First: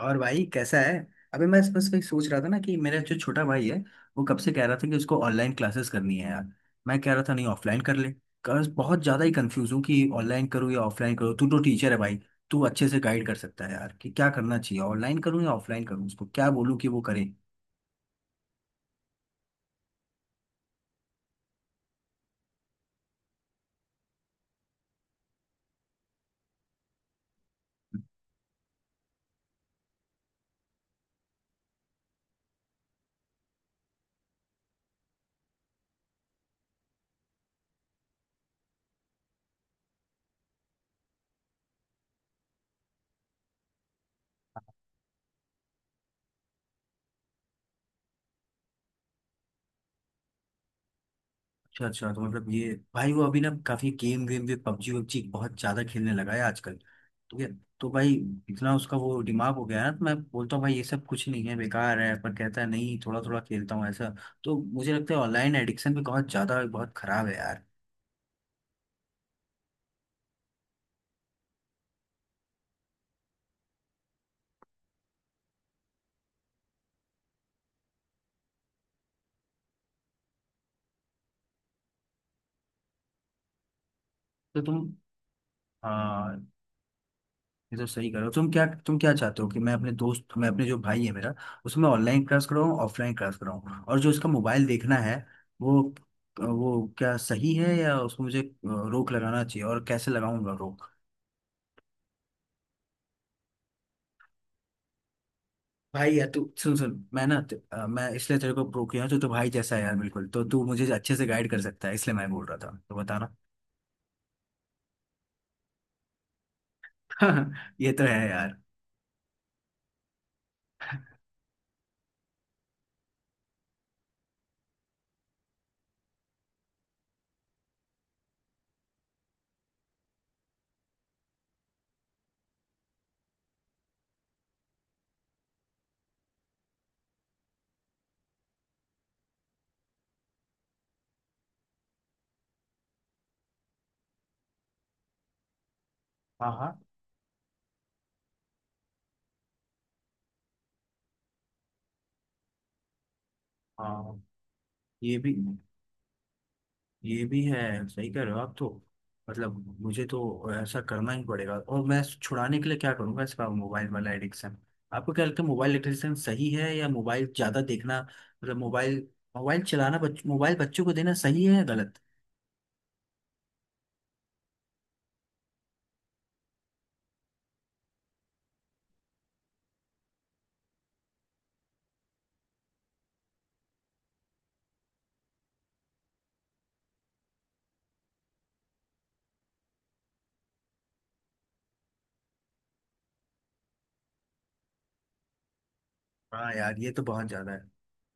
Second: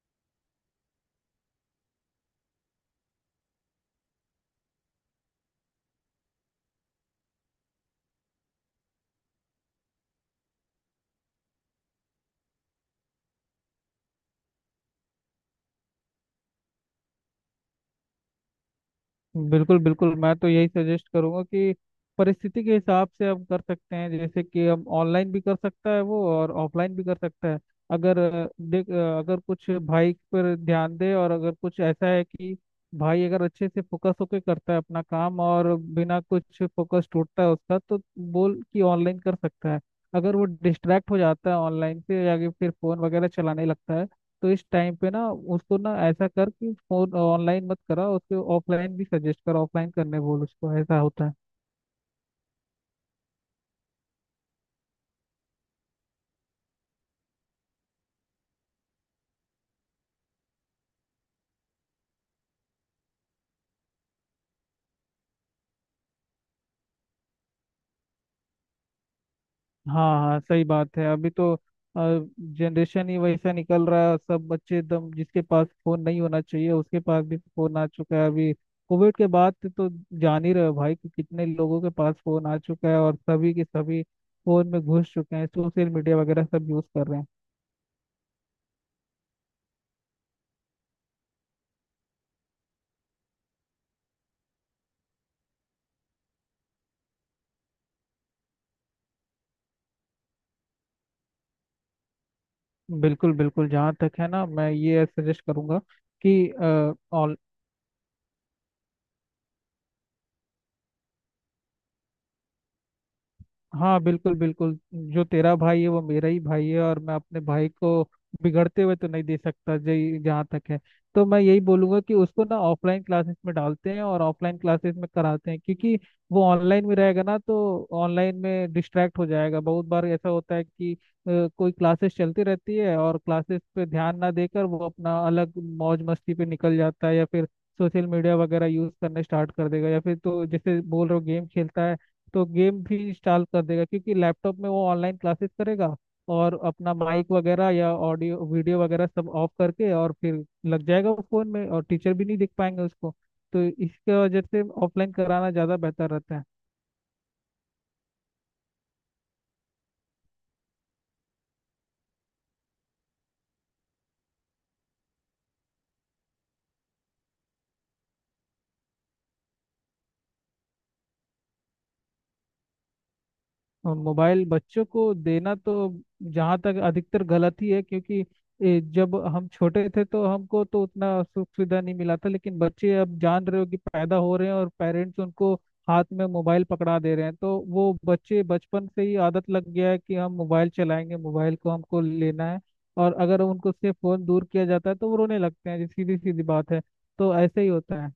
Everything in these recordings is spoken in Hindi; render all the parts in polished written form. और भाई कैसा है। अभी मैं बस वही सोच रहा था ना कि मेरा जो छोटा भाई है वो कब से कह रहा था कि उसको ऑनलाइन क्लासेस करनी है यार। मैं कह रहा था नहीं ऑफलाइन कर ले। बस बहुत ज़्यादा ही कंफ्यूज हूँ कि ऑनलाइन करूँ या ऑफलाइन करूँ। तू तो टीचर है भाई, तू अच्छे से गाइड कर सकता है यार कि क्या करना चाहिए। ऑनलाइन करूँ या ऑफलाइन करूँ? उसको क्या बोलूँ कि वो करे। बिल्कुल बिल्कुल, मैं तो यही सजेस्ट करूंगा कि परिस्थिति के हिसाब से हम कर सकते हैं। जैसे कि हम ऑनलाइन भी कर सकता है वो और ऑफलाइन भी कर सकता है। अगर देख, अगर कुछ भाई पर ध्यान दे और अगर कुछ ऐसा है कि भाई अगर अच्छे से फोकस होकर करता है अपना काम और बिना कुछ फोकस टूटता है उसका, तो बोल कि ऑनलाइन कर सकता है। अगर वो डिस्ट्रैक्ट हो जाता है ऑनलाइन से या कि फिर फोन वगैरह चलाने लगता है, तो इस टाइम पे ना उसको ना ऐसा कर कि फोन ऑनलाइन मत करा उसके, ऑफलाइन भी सजेस्ट कर, ऑफलाइन करने बोल उसको, ऐसा होता है। अच्छा अच्छा, तो मतलब ये भाई वो अभी ना काफी गेम वेम भी, पबजी वबजी बहुत ज्यादा खेलने लगा है आजकल, ठीक है। तो भाई इतना उसका वो दिमाग हो गया है ना, तो मैं बोलता हूँ भाई ये सब कुछ नहीं है, बेकार है, पर कहता है नहीं थोड़ा थोड़ा खेलता हूँ ऐसा। तो मुझे लगता है ऑनलाइन एडिक्शन भी बहुत ज्यादा, बहुत खराब है यार। हाँ हाँ, सही बात है। अभी तो जनरेशन ही वैसा निकल रहा है, सब बच्चे एकदम, जिसके पास फोन नहीं होना चाहिए उसके पास भी फोन आ चुका है अभी। कोविड के बाद से तो जान ही रहे हो भाई कि कितने लोगों के पास फोन आ चुका है, और सभी के सभी तो फोन तुम में घुस चुके हैं, सोशल मीडिया हाँ। वगैरह सब यूज कर रहे हैं। ये तो सही करो। तुम क्या चाहते हो कि मैं अपने दोस्त मैं अपने जो भाई है मेरा, उसमें ऑनलाइन क्लास कराऊँ, ऑफलाइन क्लास कराऊँ, और जो उसका मोबाइल देखना है वो वो क्या सही है या उसको मुझे रोक लगाना चाहिए? और कैसे लगाऊंगा रोक? बिल्कुल बिल्कुल, जहाँ तक है ना, मैं ये सजेस्ट करूंगा भाई यार तू कि सुन सुन, मैं ना मैं इसलिए तेरे को प्रो किया हूं, तू तो भाई जैसा है यार बिल्कुल, तो तू मुझे अच्छे से गाइड कर सकता है, इसलिए मैं बोल रहा था, तो बताना। हाँ, बिल्कुल बिल्कुल, जो तेरा भाई है वो मेरा ही भाई है, और मैं अपने भाई ये को तो है यार। बिगड़ते हुए तो नहीं दे सकता जी। जहाँ तक है, तो मैं यही बोलूंगा कि उसको ना ऑफलाइन क्लासेस में डालते हैं और ऑफलाइन क्लासेस में कराते हैं, क्योंकि वो ऑनलाइन में रहेगा ना तो ऑनलाइन में डिस्ट्रैक्ट हो जाएगा। बहुत बार ऐसा होता है कि कोई क्लासेस चलती रहती है और क्लासेस पे ध्यान ना देकर वो अपना अलग मौज मस्ती पे निकल जाता है, या फिर सोशल मीडिया वगैरह यूज करने स्टार्ट कर देगा, या फिर तो जैसे बोल रहे हो गेम खेलता है, तो गेम भी इंस्टॉल कर देगा क्योंकि लैपटॉप में वो ऑनलाइन क्लासेस करेगा हाँ। और हाँ। अपना माइक वगैरह या ऑडियो वीडियो वगैरह सब ऑफ करके और फिर लग जाएगा वो फोन में, और टीचर भी नहीं देख पाएंगे उसको। तो हाँ, इसके वजह से ऑफलाइन ये भी कराना ज़्यादा बेहतर रहता है। ये भी है, सही कह रहे हो आप तो। मतलब मुझे तो ऐसा करना ही पड़ेगा। और मैं छुड़ाने के लिए क्या करूंगा इसका मोबाइल वाला एडिक्शन? आपको क्या लगता है मोबाइल एडिक्शन सही है, या मोबाइल ज्यादा देखना, मतलब मोबाइल मोबाइल चलाना मोबाइल बच्चों को देना सही है या गलत? और मोबाइल बच्चों को देना तो जहाँ तक अधिकतर गलत ही है, क्योंकि जब हम छोटे थे तो हमको तो उतना सुख सुविधा नहीं मिला था, लेकिन बच्चे अब जान रहे हो कि पैदा हो रहे हैं और पेरेंट्स उनको हाथ में मोबाइल पकड़ा दे रहे हैं, तो वो बच्चे बचपन से ही आदत लग गया है कि हम मोबाइल चलाएंगे, मोबाइल को हमको लेना है। और अगर उनको से फोन दूर किया जाता है तो वो रोने लगते हैं, ये सीधी सीधी हाँ बात यार, है। ये तो बहुत तो ज्यादा ऐसे ही है। होता है।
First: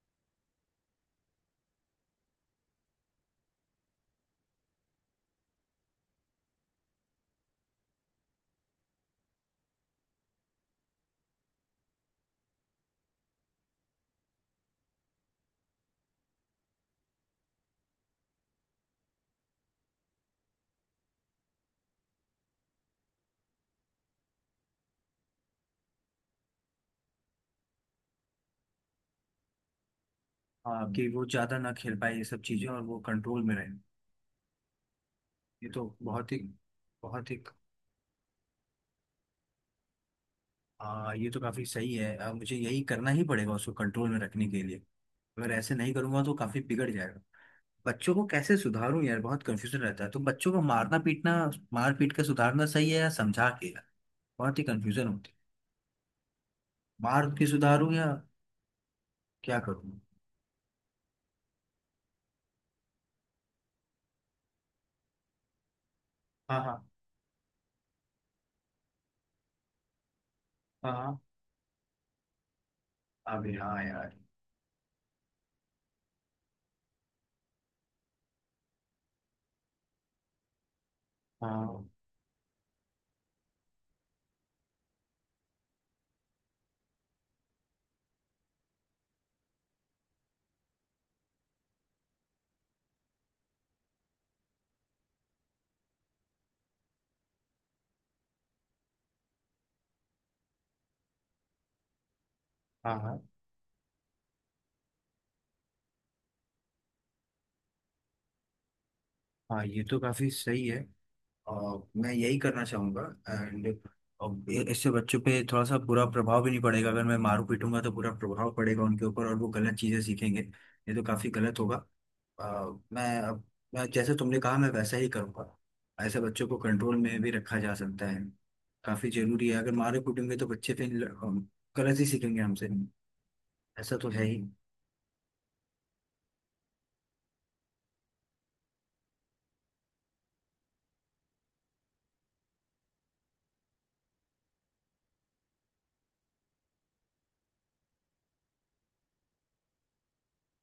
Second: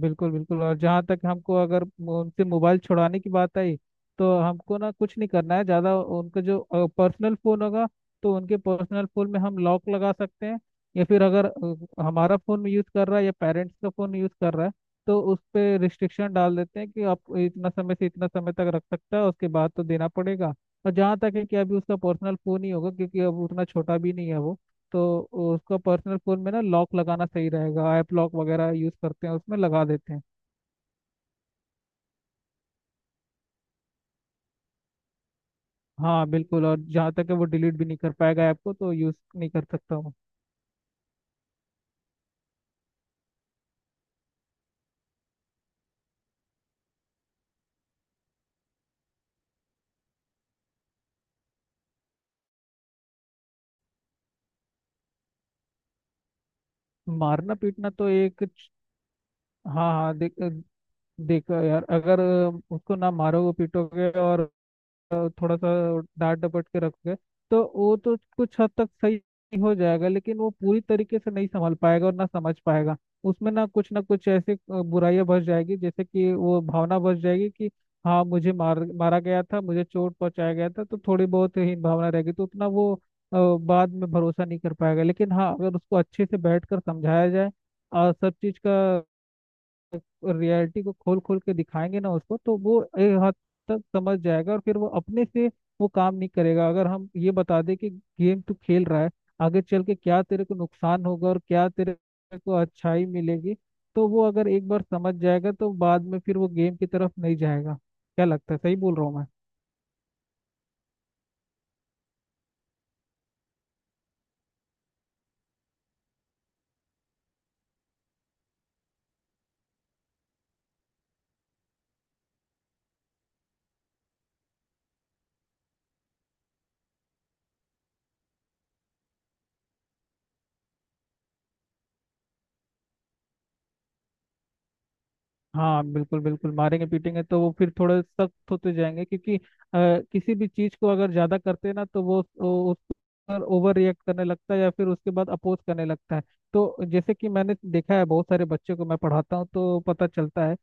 बिल्कुल बिल्कुल, और जहाँ तक हमको अगर वो उनसे मोबाइल छुड़ाने की बात आई, तो हमको ना कुछ नहीं करना है ज़्यादा। उनका जो पर्सनल फ़ोन होगा, तो उनके पर्सनल फ़ोन में हम लॉक लगा सकते हैं, या फिर अगर हमारा फ़ोन यूज़ कर रहा है या पेरेंट्स का फ़ोन यूज़ कर रहा है, तो उस पे रिस्ट्रिक्शन डाल देते हैं कि आप इतना समय से इतना समय तक रख सकता है, उसके बाद तो देना पड़ेगा। और जहाँ तक है कि अभी उसका पर्सनल फ़ोन ही होगा, क्योंकि अब उतना छोटा भी नहीं है वो, तो उसका पर्सनल फोन में ना लॉक लगाना सही रहेगा, ऐप लॉक वगैरह यूज करते हैं उसमें लगा देते हैं। हाँ, कि वो ज्यादा ना खेल पाए ये सब चीजें और वो कंट्रोल में रहे। ये तो हाँ बहुत ही। बिल्कुल, और जहाँ तक बहुत ही। है वो डिलीट भी नहीं कर पाएगा ऐप को, तो यूज नहीं कर सकता हूँ। हाँ, ये तो काफी सही है। अब मुझे यही करना ही पड़ेगा उसको कंट्रोल में रखने के लिए। अगर ऐसे नहीं करूंगा तो काफी बिगड़ जाएगा। बच्चों को कैसे सुधारूं यार, बहुत कंफ्यूजन रहता है। तो बच्चों को मारना पीटना, मार पीट के सुधारना सही है या समझा के यार? बहुत ही कंफ्यूजन होती है। मार के मारना पीटना सुधारूं तो या एक क्या हाँ करूं? हाँ, देख, देखो यार, अगर उसको ना मारोगे पीटोगे और थोड़ा सा डांट हाँ। डपट हाँ। के रखोगे, तो वो तो कुछ हद तक सही हो जाएगा, लेकिन वो पूरी हाँ। हाँ। तरीके से नहीं संभाल पाएगा और ना समझ पाएगा। उसमें अबे हाँ ना यार। कुछ ऐसे बुराइयां बस जाएगी, जैसे कि वो भावना बस जाएगी कि हाँ, मुझे मार, मारा गया था, मुझे चोट पहुंचाया गया था, तो थोड़ी बहुत ही हाँ। भावना रहेगी, तो उतना वो अ, बाद में भरोसा नहीं कर पाएगा। लेकिन हाँ, अगर उसको अच्छे से बैठ कर समझाया जाए और सब चीज का रियलिटी को खोल खोल के दिखाएंगे ना उसको, तो वो एक हद तक समझ जाएगा, और फिर वो अपने से वो काम नहीं करेगा। अगर हम ये बता दें कि गेम तू खेल रहा है आगे चल के क्या तेरे को नुकसान होगा और क्या तेरे को हाँ। अच्छाई हाँ। मिलेगी, तो वो अगर एक बार समझ जाएगा तो बाद में फिर वो गेम की तरफ नहीं जाएगा। क्या लगता है, सही बोल रहा हूँ मैं? हाँ, ये तो काफी सही है। और मैं यही करना चाहूंगा। एंड इससे बच्चों पे थोड़ा सा बुरा प्रभाव भी नहीं पड़ेगा। अगर मैं मारू पीटूंगा तो बुरा प्रभाव पड़ेगा उनके ऊपर और वो गलत चीजें सीखेंगे, ये तो काफी गलत होगा। अ, मैं अब मैं जैसे तुमने कहा मैं वैसा ही करूँगा। ऐसे बच्चों को कंट्रोल में भी रखा जा सकता है, काफी जरूरी है। अगर मारे कूटेंगे तो बच्चे फिर गलत ही सीखेंगे हमसे, ऐसा तो है ही। हाँ बिल्कुल बिल्कुल, मारेंगे पीटेंगे तो वो फिर थोड़े सख्त होते जाएंगे, क्योंकि किसी भी चीज को अगर ज्यादा करते हैं ना, तो वो उस पर ओवर रिएक्ट करने लगता है, या फिर उसके बाद अपोज करने लगता है। तो जैसे कि मैंने देखा है, बहुत सारे बच्चों को मैं पढ़ाता हूँ, तो पता चलता है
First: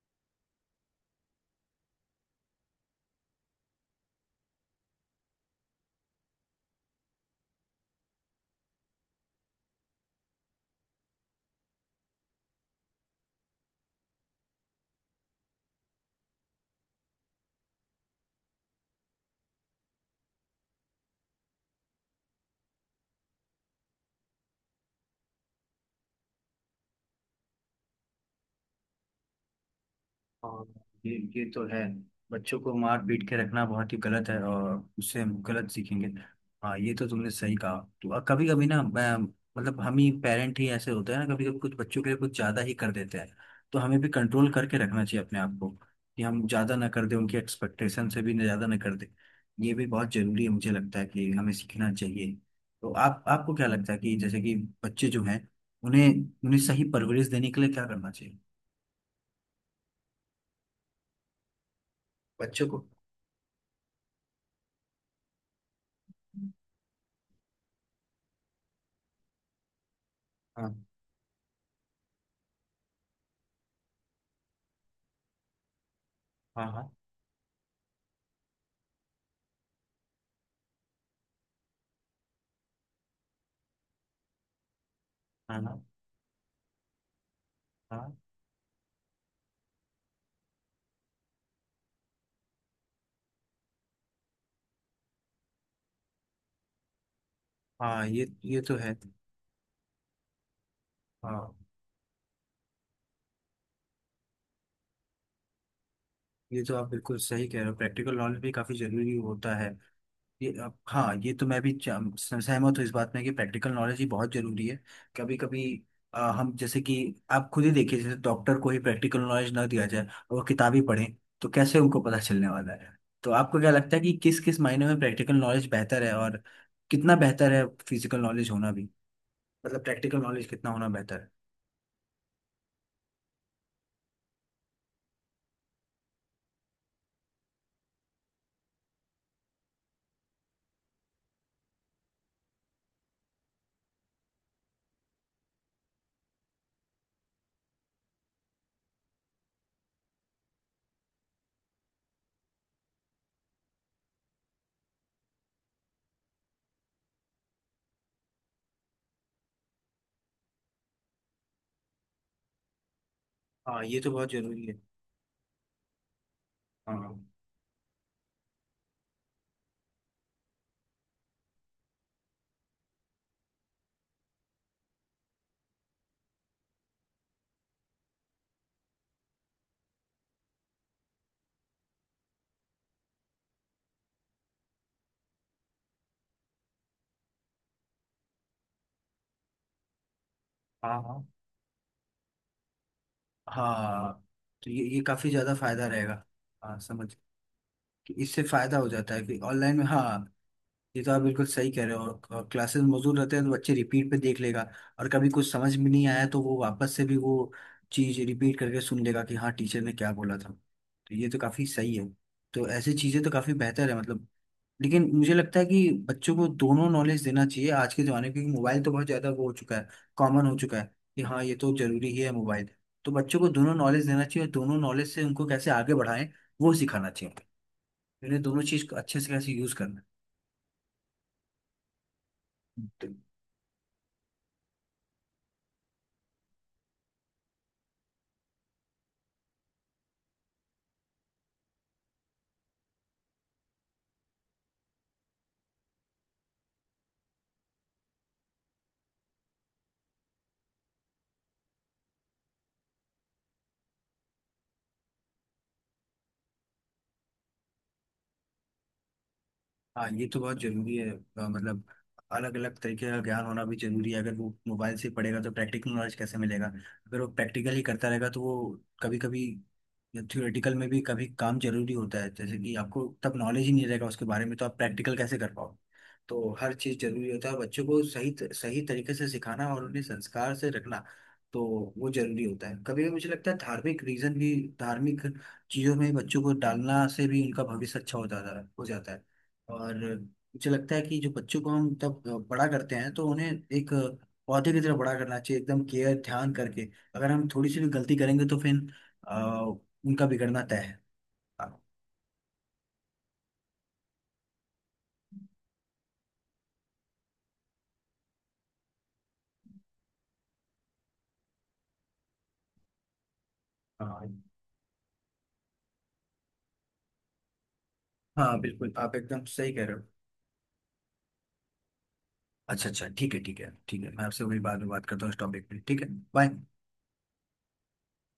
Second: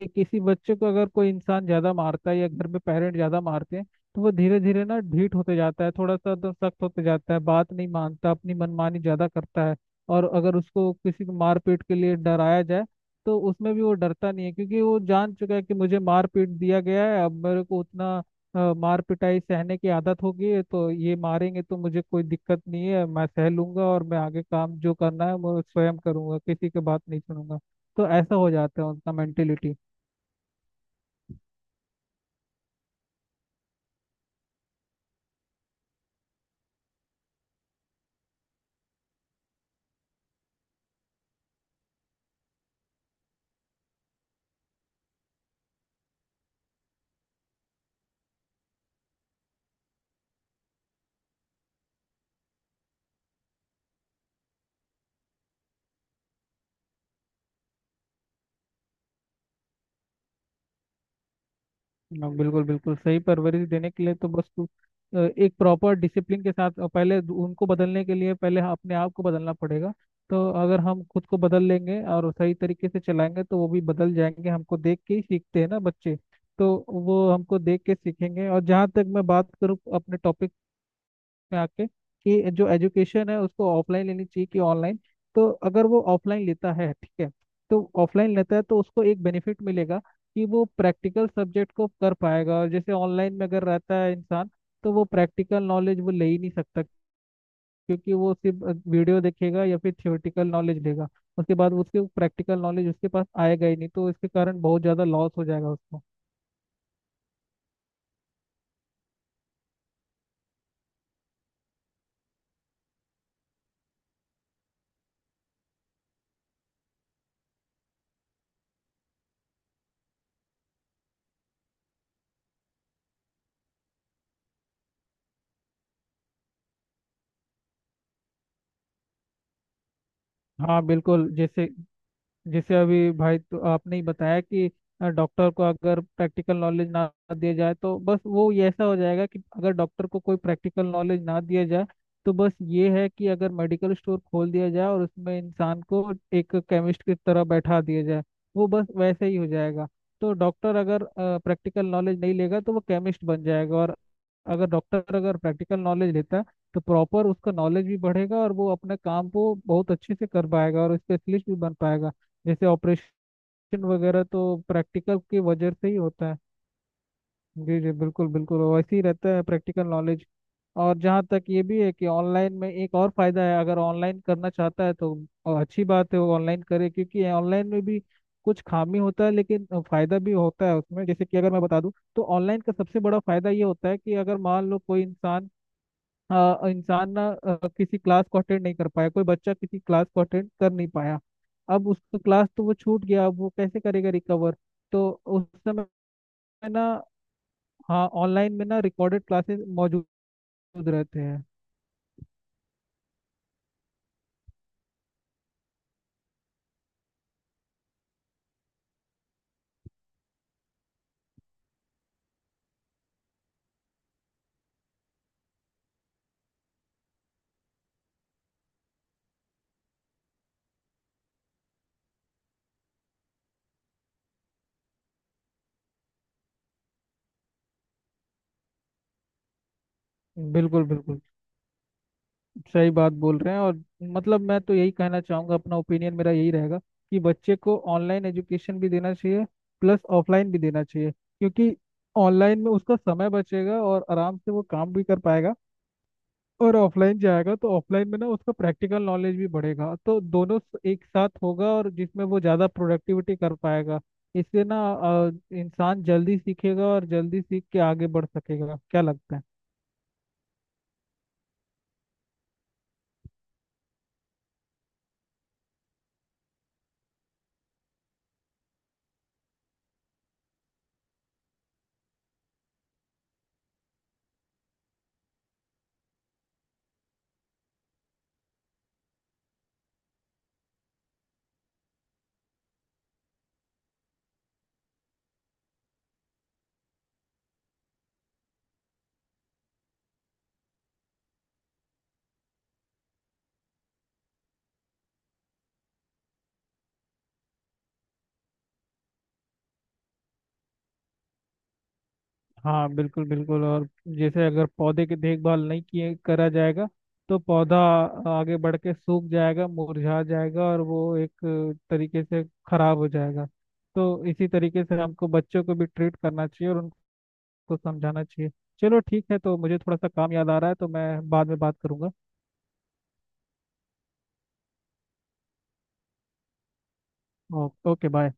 कि किसी बच्चे को अगर कोई इंसान ज्यादा मारता है या घर में पेरेंट ज्यादा मारते हैं, तो वो धीरे धीरे ना ढीठ होते जाता है, थोड़ा सा तो सख्त होते जाता है, बात नहीं मानता, अपनी मनमानी ज्यादा करता है। और अगर उसको किसी को मारपीट के लिए डराया जाए, तो उसमें भी वो डरता नहीं है, क्योंकि वो जान चुका है कि मुझे मारपीट दिया गया है, अब मेरे को उतना मार पिटाई सहने की आदत हो गई है, तो ये मारेंगे तो मुझे कोई दिक्कत नहीं है, मैं सह लूंगा, और मैं आगे काम जो करना है वो स्वयं करूंगा, किसी की बात नहीं सुनूंगा। तो ऐसा हो जाता है उनका मेंटेलिटी। और ये तो है, बच्चों को मार पीट के रखना बहुत ही गलत है और उससे हम गलत सीखेंगे। हाँ ये तो तुमने सही कहा। तो कभी कभी ना मैं, मतलब हम ही पेरेंट ही ऐसे होते हैं ना, कभी कभी कुछ बच्चों के लिए कुछ ज़्यादा ही कर देते हैं। तो हमें भी कंट्रोल करके रखना चाहिए अपने आप को कि हम ज़्यादा ना कर दें, उनकी एक्सपेक्टेशन से भी ज़्यादा ना कर दें। ये भी बहुत ज़रूरी है, मुझे लगता है कि हमें सीखना चाहिए। तो आप आपको क्या लगता है कि जैसे कि बच्चे जो हैं उन्हें उन्हें सही परवरिश देने के लिए क्या करना चाहिए हाँ, बिल्कुल बच्चों को? बिल्कुल, सही परवरिश देने के लिए तो बस तू एक प्रॉपर डिसिप्लिन के साथ, पहले उनको बदलने के लिए पहले हाँ, अपने आप को बदलना पड़ेगा। तो अगर हाँ। हम खुद को बदल लेंगे और सही तरीके से चलाएंगे, तो वो भी बदल जाएंगे, हमको देख के ही सीखते हैं ना बच्चे। हाँ। तो हाँ। वो हमको देख के सीखेंगे। और जहाँ तक मैं बात करूँ अपने टॉपिक में आके, कि जो एजुकेशन है उसको ऑफलाइन लेनी चाहिए कि ऑनलाइन, तो हाँ। हाँ। अगर वो ऑफलाइन लेता है ठीक है, तो हाँ। ऑफलाइन लेता है तो उसको एक बेनिफिट मिलेगा कि वो प्रैक्टिकल सब्जेक्ट को कर पाएगा। और जैसे ऑनलाइन में अगर रहता है इंसान, तो वो प्रैक्टिकल नॉलेज वो ले ही नहीं सकता, हाँ, क्योंकि वो ये सिर्फ तो है। वीडियो देखेगा या फिर थ्योरेटिकल नॉलेज लेगा, उसके हाँ, बाद उसके प्रैक्टिकल नॉलेज उसके पास आएगा ही नहीं, तो इसके कारण बहुत ज़्यादा लॉस हो जाएगा उसको। ये तो आप बिल्कुल सही कह रहे हो, प्रैक्टिकल नॉलेज भी काफ़ी ज़रूरी होता है। ये अब हाँ, ये तो मैं भी सहमत हूँ इस बात में कि प्रैक्टिकल नॉलेज ही बहुत ज़रूरी है। कभी कभी हम जैसे कि, आप खुद ही देखिए जैसे डॉक्टर को ही प्रैक्टिकल नॉलेज ना दिया जाए और वो किताबी पढ़ें तो कैसे उनको पता चलने वाला है? तो आपको क्या लगता है कि किस किस मायने में प्रैक्टिकल नॉलेज बेहतर है, और कितना बेहतर है फिजिकल नॉलेज होना भी, मतलब प्रैक्टिकल नॉलेज कितना हाँ होना बेहतर बिल्कुल, है? जैसे जैसे अभी भाई तो आपने ही बताया कि डॉक्टर को अगर प्रैक्टिकल नॉलेज ना दिया जाए, तो बस वो ये ऐसा हो जाएगा कि अगर डॉक्टर को कोई प्रैक्टिकल नॉलेज ना दिया जाए, तो बस ये है कि अगर मेडिकल स्टोर खोल दिया जाए और उसमें इंसान को एक केमिस्ट की तरह बैठा दिया जाए, वो बस वैसे ही हो जाएगा। तो डॉक्टर अगर प्रैक्टिकल नॉलेज नहीं लेगा तो वो केमिस्ट बन जाएगा, और अगर डॉक्टर अगर प्रैक्टिकल नॉलेज लेता है, तो प्रॉपर उसका नॉलेज भी बढ़ेगा, और वो अपने काम को बहुत अच्छे से कर पाएगा और स्पेशलिस्ट भी बन पाएगा। जैसे ऑपरेशन हाँ ये तो वगैरह बहुत तो ज़रूरी है। प्रैक्टिकल की वजह से ही होता है। हाँ। जी जी बिल्कुल बिल्कुल, वैसे ही रहता है प्रैक्टिकल नॉलेज। और जहाँ तक ये भी है कि ऑनलाइन में एक और फायदा है, अगर ऑनलाइन करना चाहता है तो अच्छी बात है, वो ऑनलाइन करे, क्योंकि ऑनलाइन में भी कुछ खामी होता है, लेकिन फायदा भी होता है उसमें। जैसे कि अगर मैं बता दूं, तो ऑनलाइन का सबसे बड़ा फायदा ये होता है कि अगर मान लो कोई इंसान, इंसान ना किसी क्लास को अटेंड नहीं कर पाया, कोई बच्चा किसी क्लास को अटेंड कर नहीं हाँ। पाया, हाँ। अब उसका क्लास तो वो छूट गया, अब वो कैसे करेगा हाँ, रिकवर। तो ये तो काफी उस ज्यादा समय फायदा रहेगा। में हाँ ना, समझ हाँ, कि इससे ऑनलाइन में फायदा ना हो जाता है रिकॉर्डेड कि क्लासेस ऑनलाइन में, मौजूद हाँ, ये तो आप रहते हैं। बिल्कुल सही कह रहे हो। क्लासेस मौजूद रहते हैं तो बच्चे रिपीट पे देख लेगा, और कभी कुछ समझ में नहीं आया तो वो वापस से भी वो चीज रिपीट करके सुन लेगा कि हाँ टीचर ने क्या बोला था, तो ये तो काफी सही है। तो ऐसी चीजें तो काफी बेहतर है मतलब। लेकिन मुझे लगता है कि बच्चों को दोनों नॉलेज देना चाहिए आज के ज़माने में, क्योंकि मोबाइल तो बहुत ज़्यादा वो हो चुका है, कॉमन हो चुका है, कि हाँ ये तो ज़रूरी ही है मोबाइल। तो बच्चों को दोनों नॉलेज देना चाहिए और दोनों नॉलेज से उनको कैसे आगे बढ़ाएं वो सिखाना चाहिए, उन्हें दोनों चीज़ को अच्छे से कैसे यूज़ करना बिल्कुल बिल्कुल, है। सही बात तो बोल रहे हैं। और मतलब मैं तो यही कहना चाहूँगा, अपना ओपिनियन मेरा यही रहेगा कि बच्चे को ऑनलाइन एजुकेशन भी देना चाहिए प्लस ऑफलाइन भी देना चाहिए, क्योंकि ऑनलाइन में उसका समय बचेगा और आराम से वो काम भी कर पाएगा, और ऑफलाइन जाएगा तो ऑफलाइन में ना उसका प्रैक्टिकल नॉलेज भी बढ़ेगा, तो दोनों एक साथ होगा, और जिसमें वो ज़्यादा प्रोडक्टिविटी कर पाएगा। इससे ना इंसान जल्दी सीखेगा और जल्दी सीख के आगे बढ़ सकेगा, क्या लगता है? हाँ ये तो बहुत ज़रूरी है। मतलब अलग अलग तरीके का ज्ञान होना भी जरूरी है। अगर वो मोबाइल से पढ़ेगा तो प्रैक्टिकल नॉलेज कैसे मिलेगा? अगर वो प्रैक्टिकल ही करता रहेगा तो वो, कभी कभी या थ्योरेटिकल में भी कभी काम जरूरी होता है, जैसे कि आपको तब नॉलेज ही नहीं रहेगा उसके बारे में तो आप प्रैक्टिकल कैसे कर पाओ? तो हर चीज़ जरूरी होता है, बच्चों को सही सही तरीके से सिखाना और उन्हें संस्कार से रखना, तो वो जरूरी होता है। कभी कभी मुझे लगता है धार्मिक रीजन भी धार्मिक चीज़ों में बच्चों को डालना से भी उनका भविष्य अच्छा हो जाता है, हो जाता है। और मुझे लगता है कि जो बच्चों को हम तब बड़ा करते हैं तो उन्हें एक पौधे की तरह बड़ा करना चाहिए एकदम केयर ध्यान करके। अगर हम थोड़ी सी भी गलती करेंगे तो फिर उनका बिगड़ना तय है। हाँ। हाँ बिल्कुल बिल्कुल, और जैसे अगर पौधे की देखभाल नहीं किए करा जाएगा, तो पौधा आगे बढ़ के सूख जाएगा, मुरझा जाएगा, और वो एक तरीके से खराब हो जाएगा। तो हाँ। इसी तरीके से हमको बच्चों को भी ट्रीट करना चाहिए और को समझाना चाहिए। हाँ, बिल्कुल चलो आप ठीक है, एकदम तो सही मुझे कह रहे थोड़ा हो। सा काम याद आ रहा है, तो मैं बाद में बात करूंगा। अच्छा अच्छा, ठीक है ठीक है ठीक है, मैं आपसे वही बाद में बात करता हूँ इस टॉपिक पे, ठीक है। बाय। Okay, bye.